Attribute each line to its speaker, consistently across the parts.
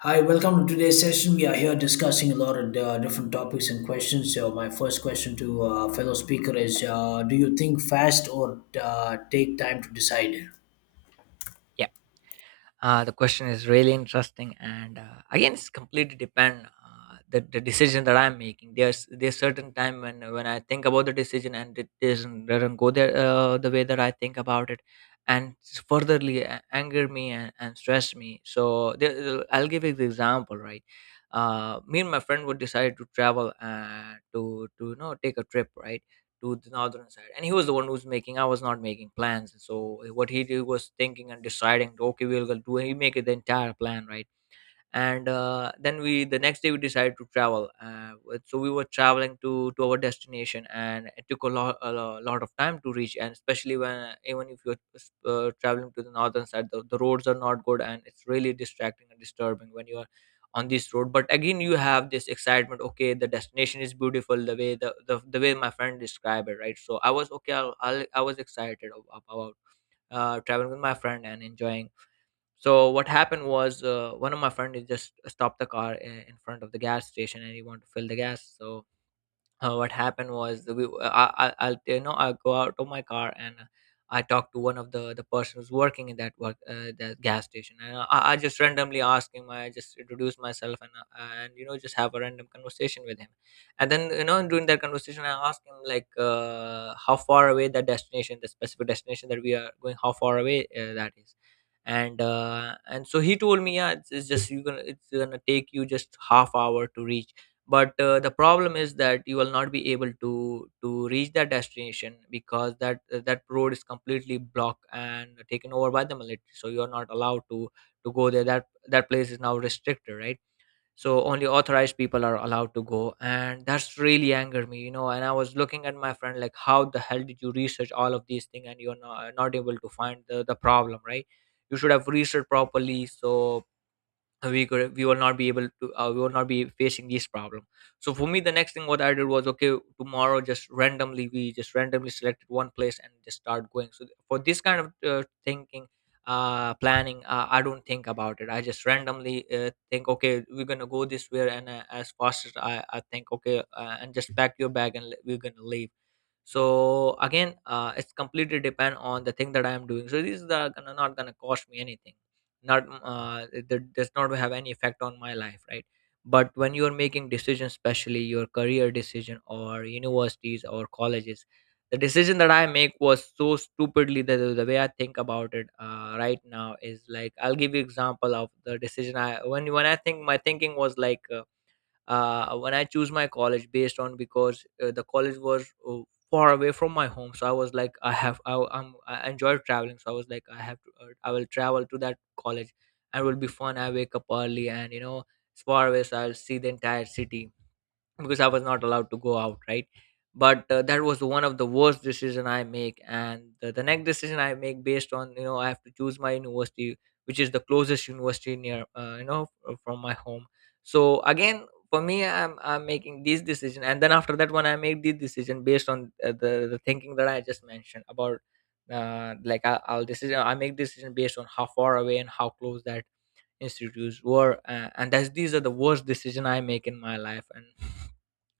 Speaker 1: Hi, welcome to today's session. We are here discussing a lot of different topics and questions. So, my first question to fellow speaker is: do you think fast or take time to decide?
Speaker 2: Yeah. The question is really interesting, and again, it's completely depend, the decision that I'm making. There's certain time when I think about the decision and it doesn't go there the way that I think about it, and furtherly anger me and stress me. So there, I'll give you the example, right? Me and my friend would decide to travel, to you know, take a trip, right? To the northern side, and he was the one who was making. I was not making plans, so what he did was thinking and deciding, okay, we'll go. Do he make the entire plan, right? And then we the next day we decided to travel, so we were traveling to our destination, and it took a lot, lot of time to reach. And especially when, even if you're traveling to the northern side, the roads are not good, and it's really distracting and disturbing when you are on this road. But again, you have this excitement. Okay, the destination is beautiful, the way the way my friend described it, right? So I was okay, I was excited about traveling with my friend and enjoying. So what happened was, one of my friend had just stopped the car in front of the gas station, and he wanted to fill the gas. So what happened was that I'll, you know, I go out of my car, and I talk to one of the person who's working in that work, that gas station. And I just randomly ask him. I just introduce myself, and you know, just have a random conversation with him. And then you know, during that conversation I ask him like, how far away that destination, the specific destination that we are going, how far away that is. And and so he told me, yeah, it's just, you gonna, it's gonna take you just half hour to reach. But the problem is that you will not be able to reach that destination, because that that road is completely blocked and taken over by the military, so you are not allowed to go there. That that place is now restricted, right? So only authorized people are allowed to go, and that's really angered me, you know. And I was looking at my friend like, how the hell did you research all of these things and you're not, not able to find the problem, right? You should have researched properly, so we could, we will not be able to, we will not be facing these problem. So for me, the next thing what I did was, okay, tomorrow, just randomly, we just randomly selected one place and just start going. So for this kind of thinking, planning, I don't think about it. I just randomly think, okay, we're gonna go this way, and as fast as I think, okay, and just pack your bag and we're gonna leave. So again, it's completely depend on the thing that I am doing, so these are gonna, not gonna cost me anything, not, it, it does not have any effect on my life, right? But when you're making decisions, especially your career decision or universities or colleges, the decision that I make was so stupidly, the way I think about it right now, is like, I'll give you example of the decision I, when I think, my thinking was like, when I choose my college based on, because the college was far away from my home, so I was like, I enjoy traveling, so I was like, I have to, I will travel to that college, and it will be fun. I wake up early, and you know, it's far away, so I'll see the entire city, because I was not allowed to go out, right? But that was one of the worst decision I make. And the next decision I make based on, you know, I have to choose my university, which is the closest university near, you know, from my home. So again, for me, I'm making these decision, and then after that, when I make the decision based on the thinking that I just mentioned about, like I, I'll decision I make, decision based on how far away and how close that institutes were, and that's, these are the worst decision I make in my life. and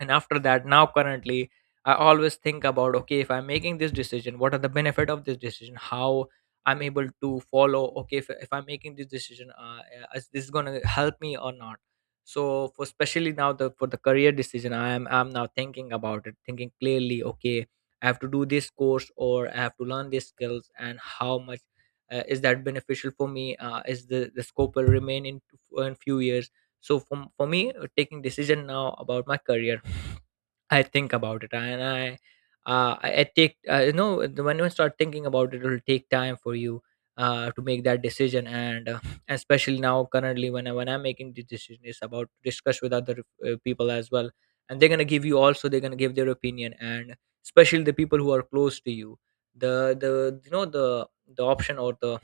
Speaker 2: and after that, now, currently, I always think about, okay, if I'm making this decision, what are the benefit of this decision, how I'm able to follow. Okay, if I'm making this decision, is this going to help me or not? So for, especially now, the for the career decision, I'm now thinking about it, thinking clearly. Okay, I have to do this course, or I have to learn these skills, and how much is that beneficial for me, is the scope will remain in few years. So for me, taking decision now about my career, I think about it, and I, I take, you know, when you start thinking about it, it'll take time for you to make that decision. And especially now, currently, when I'm making the decision, it's about discuss with other people as well. And they're gonna give you also, they're gonna give their opinion. And especially the people who are close to you, the the, you know, the option or the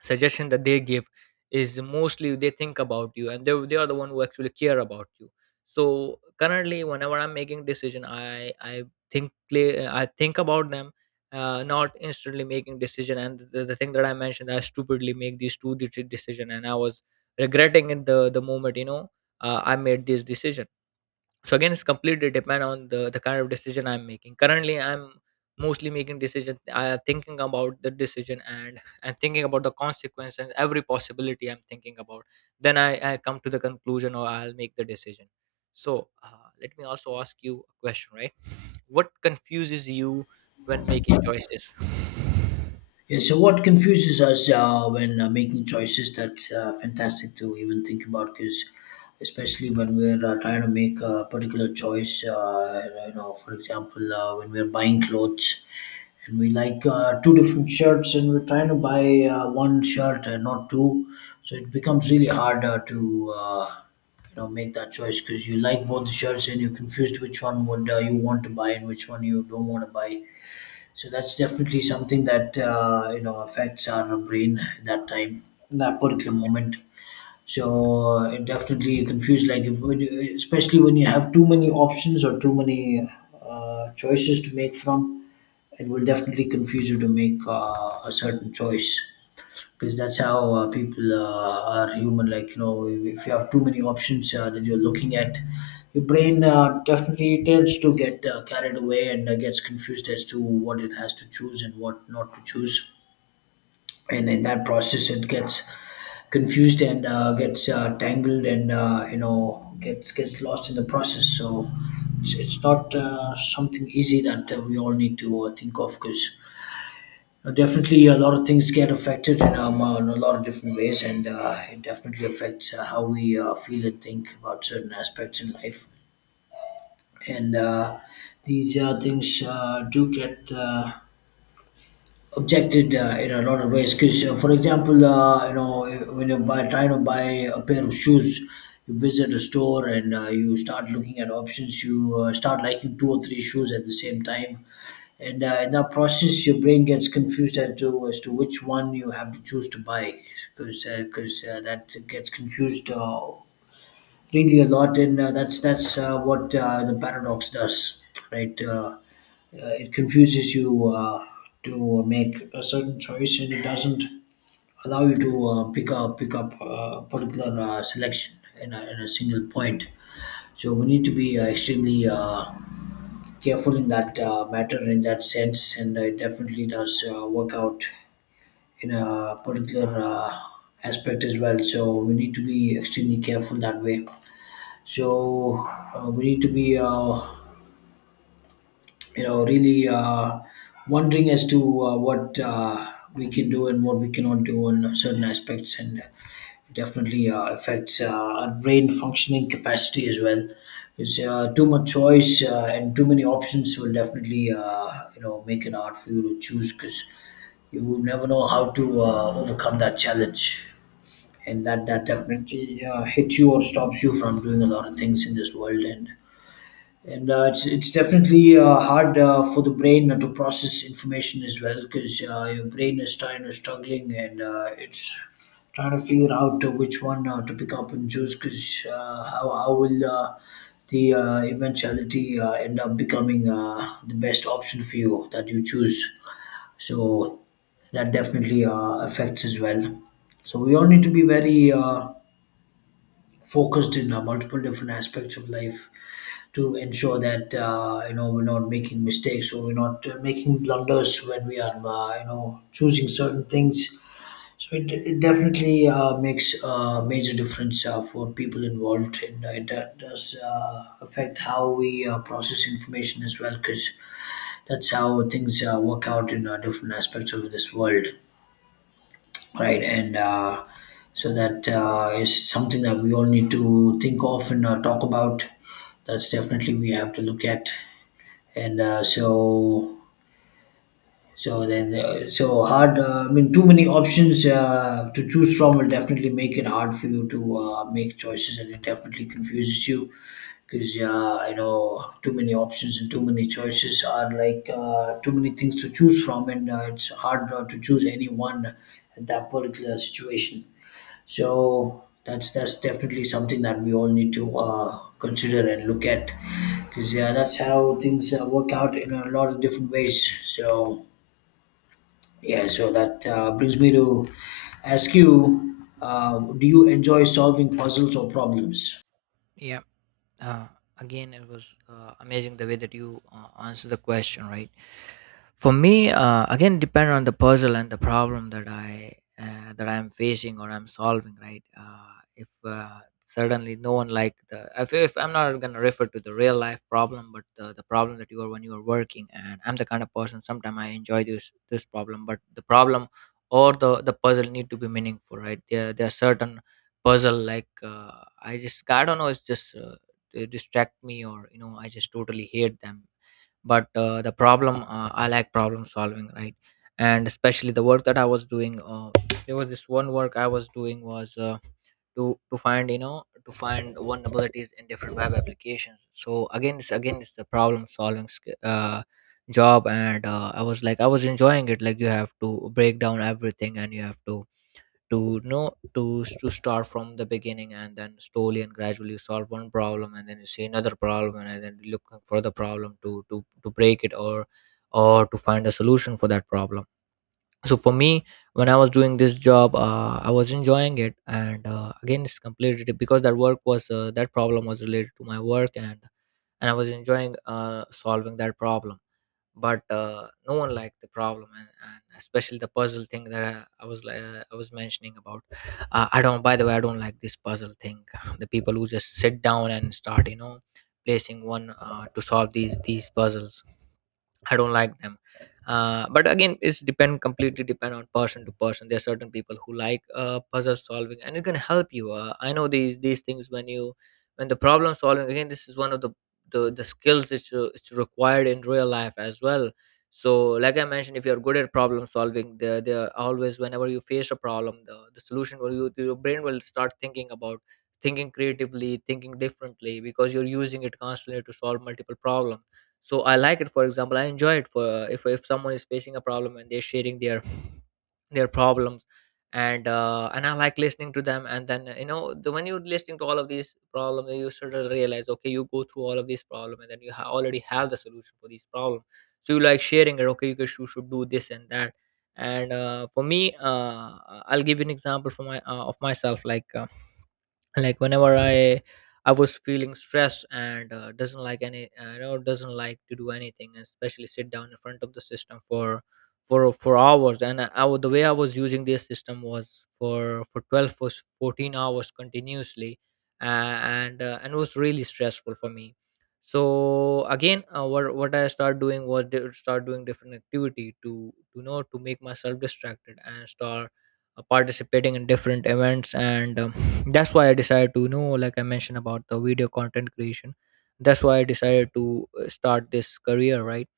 Speaker 2: suggestion that they give is, mostly they think about you, and they are the one who actually care about you. So currently whenever I'm making decision, I think clear, I think about them, not instantly making decision. And the thing that I mentioned, I stupidly make these two digit decision, and I was regretting it the moment, you know, I made this decision. So again, it's completely depend on the kind of decision I'm making. Currently, I'm mostly making decision. I thinking about the decision, and thinking about the consequences. Every possibility I'm thinking about. Then I come to the conclusion, or I'll make the decision. So let me also ask you a question, right? What confuses you when making choices?
Speaker 1: Yeah, so what confuses us when making choices, that's fantastic to even think about because especially when we're trying to make a particular choice, you know, for example, when we're buying clothes and we like two different shirts and we're trying to buy one shirt and not two, so it becomes really hard to you know, make that choice because you like both the shirts and you're confused which one would you want to buy and which one you don't want to buy, so that's definitely something that you know affects our brain at that time, in that particular moment. So it definitely confused, like if when you- especially when you have too many options or too many choices to make from, it will definitely confuse you to make a certain choice because that's how people are human, like you know if you have too many options that you're looking at, your brain definitely tends to get carried away and gets confused as to what it has to choose and what not to choose, and in that process it gets confused and gets tangled and you know gets lost in the process. So it's not something easy that we all need to think of, because definitely, a lot of things get affected in a lot of different ways, and it definitely affects how we feel and think about certain aspects in life. And these things do get objected in a lot of ways. Because, for example, you know, when you're trying to buy a pair of shoes, you visit a store and you start looking at options. You start liking two or three shoes at the same time, and in that process your brain gets confused as to which one you have to choose to buy, because that gets confused really a lot. And that's what the paradox does, right. It confuses you to make a certain choice, and it doesn't allow you to pick up particular selection in in a single point. So we need to be extremely careful in that matter, in that sense, and it definitely does work out in a particular aspect as well, so we need to be extremely careful that way. So we need to be you know really wondering as to what we can do and what we cannot do on certain aspects, and it definitely affects our brain functioning capacity as well, because too much choice and too many options will definitely you know make it hard for you to choose, because you will never know how to overcome that challenge, and that definitely hits you or stops you from doing a lot of things in this world. And it's definitely hard for the brain to process information as well, because your brain is trying to struggling, and it's trying to figure out which one to pick up and choose, because how will the eventuality end up becoming the best option for you that you choose. So that definitely affects as well. So we all need to be very focused in multiple different aspects of life to ensure that you know we're not making mistakes or we're not making blunders when we are you know choosing certain things. So it definitely makes a major difference for people involved, and it does affect how we process information as well, because that's how things work out in different aspects of this world, right? And so that is something that we all need to think of and talk about. That's definitely we have to look at. And so so then, so hard. I mean, too many options to choose from will definitely make it hard for you to make choices, and it definitely confuses you, because you know too many options and too many choices are like too many things to choose from, and it's hard to choose any one at that particular situation. So that's definitely something that we all need to consider and look at, because yeah, that's how things work out in a lot of different ways. So yeah, so that brings me to ask you, do you enjoy solving puzzles or problems?
Speaker 2: Yeah. uh, Again, it was amazing the way that you answer the question, right? For me, again, depend on the puzzle and the problem that I, that I'm facing or I'm solving, right? If suddenly, no one like the, if I'm not going to refer to the real life problem, but the problem that you are when you are working, and I'm the kind of person, sometimes I enjoy this problem, but the problem or the puzzle need to be meaningful, right? There are certain puzzle like I just, I don't know, it's just they distract me, or you know, I just totally hate them. But the problem, I like problem solving, right? And especially the work that I was doing, there was this one work I was doing, was to find, you know, to find vulnerabilities in different web applications. So again, it's, again it's the problem solving job, and I was like, I was enjoying it. Like, you have to break down everything, and you have to know to start from the beginning, and then slowly and gradually solve one problem, and then you see another problem, and then looking for the problem to to break it, or to find a solution for that problem. So for me, when I was doing this job, I was enjoying it. And again, it's completely because that work was, that problem was related to my work, and I was enjoying solving that problem. But no one liked the problem. And, especially the puzzle thing that I was like, I was mentioning about, I don't, by the way, I don't like this puzzle thing. The people who just sit down and start, you know, placing one to solve these puzzles, I don't like them. But again, it's depend, completely depend on person to person. There are certain people who like puzzle solving, and it can help you. I know these things when you, when the problem solving again. This is one of the skills it's required in real life as well. So, like I mentioned, if you're good at problem solving, there are always whenever you face a problem, the solution will you your brain will start thinking about thinking creatively, thinking differently because you're using it constantly to solve multiple problems. So I like it. For example, I enjoy it for if someone is facing a problem and they're sharing their problems. And I like listening to them, and then when you're listening to all of these problems, then you sort of realize, okay, you go through all of these problems and then you already have the solution for these problems. So you like sharing it. Okay, you guys should do this and that. And for me, I'll give you an example for my of myself, like whenever I was feeling stressed and doesn't like any doesn't like to do anything, especially sit down in front of the system for for hours. And the way I was using this system was for 12 for 14 hours continuously. And it was really stressful for me. So again, what I start doing was start doing different activity to know to make myself distracted and start participating in different events. And that's why I decided to, you know, like I mentioned about the video content creation, that's why I decided to start this career, right?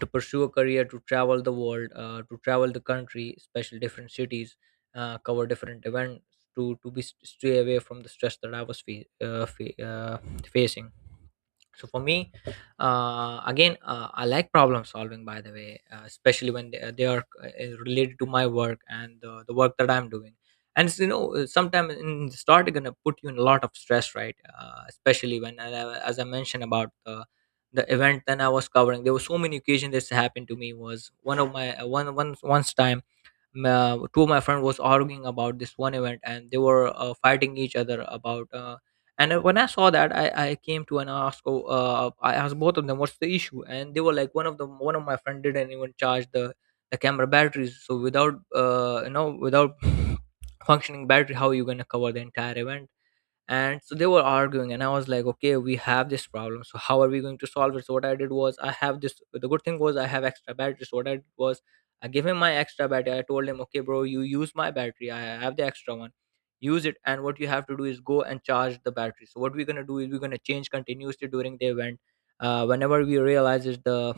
Speaker 2: To pursue a career, to travel the world, to travel the country, especially different cities, cover different events, to be stay away from the stress that I was facing. So for me, again, I like problem solving. By the way, especially when they are related to my work and the work that I'm doing. And it's, you know, sometimes in the start, it's gonna put you in a lot of stress, right? Especially when, as I mentioned about the event then I was covering, there were so many occasions this happened to me. Was one of my one one once time, two of my friends was arguing about this one event, and they were fighting each other about. And When I saw that, I came to and asked, oh, I asked both of them, what's the issue? And they were like, one of my friend didn't even charge the camera batteries. So without, without functioning battery, how are you gonna cover the entire event? And so they were arguing, and I was like, okay, we have this problem, so how are we going to solve it? So what I did was, I have this, the good thing was, I have extra batteries. So what I did was, I gave him my extra battery. I told him, okay, bro, you use my battery, I have the extra one, use it. And what you have to do is go and charge the battery. So what we're going to do is we're going to change continuously during the event. Whenever we realize is the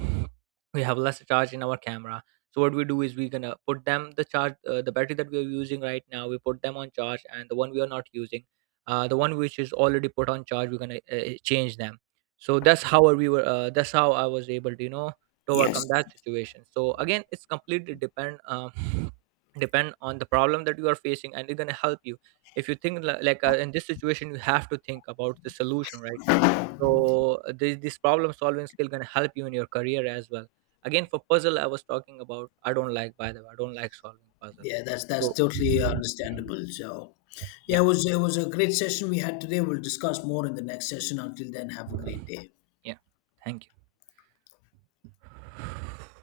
Speaker 2: we have less charge in our camera, so what we do is, we're going to put them the charge, the battery that we are using right now, we put them on charge, and the one we are not using, the one which is already put on charge, we're gonna change them. So that's how we were that's how I was able to, you know, to overcome
Speaker 1: Yes.
Speaker 2: that situation. So again, it's completely depend, depend on the problem that you are facing, and it's gonna help you. If you think like in this situation, you have to think about the solution, right? So this problem solving skill gonna help you in your career as well. Again, for puzzle, I was talking about, I don't like, by the way, I don't like solving puzzle.
Speaker 1: Yeah, that's
Speaker 2: So
Speaker 1: totally understandable. So, yeah,
Speaker 2: yeah.
Speaker 1: it was a great session we had today. We'll discuss more in the next session. Until then, have a great day.
Speaker 2: Yeah, thank you.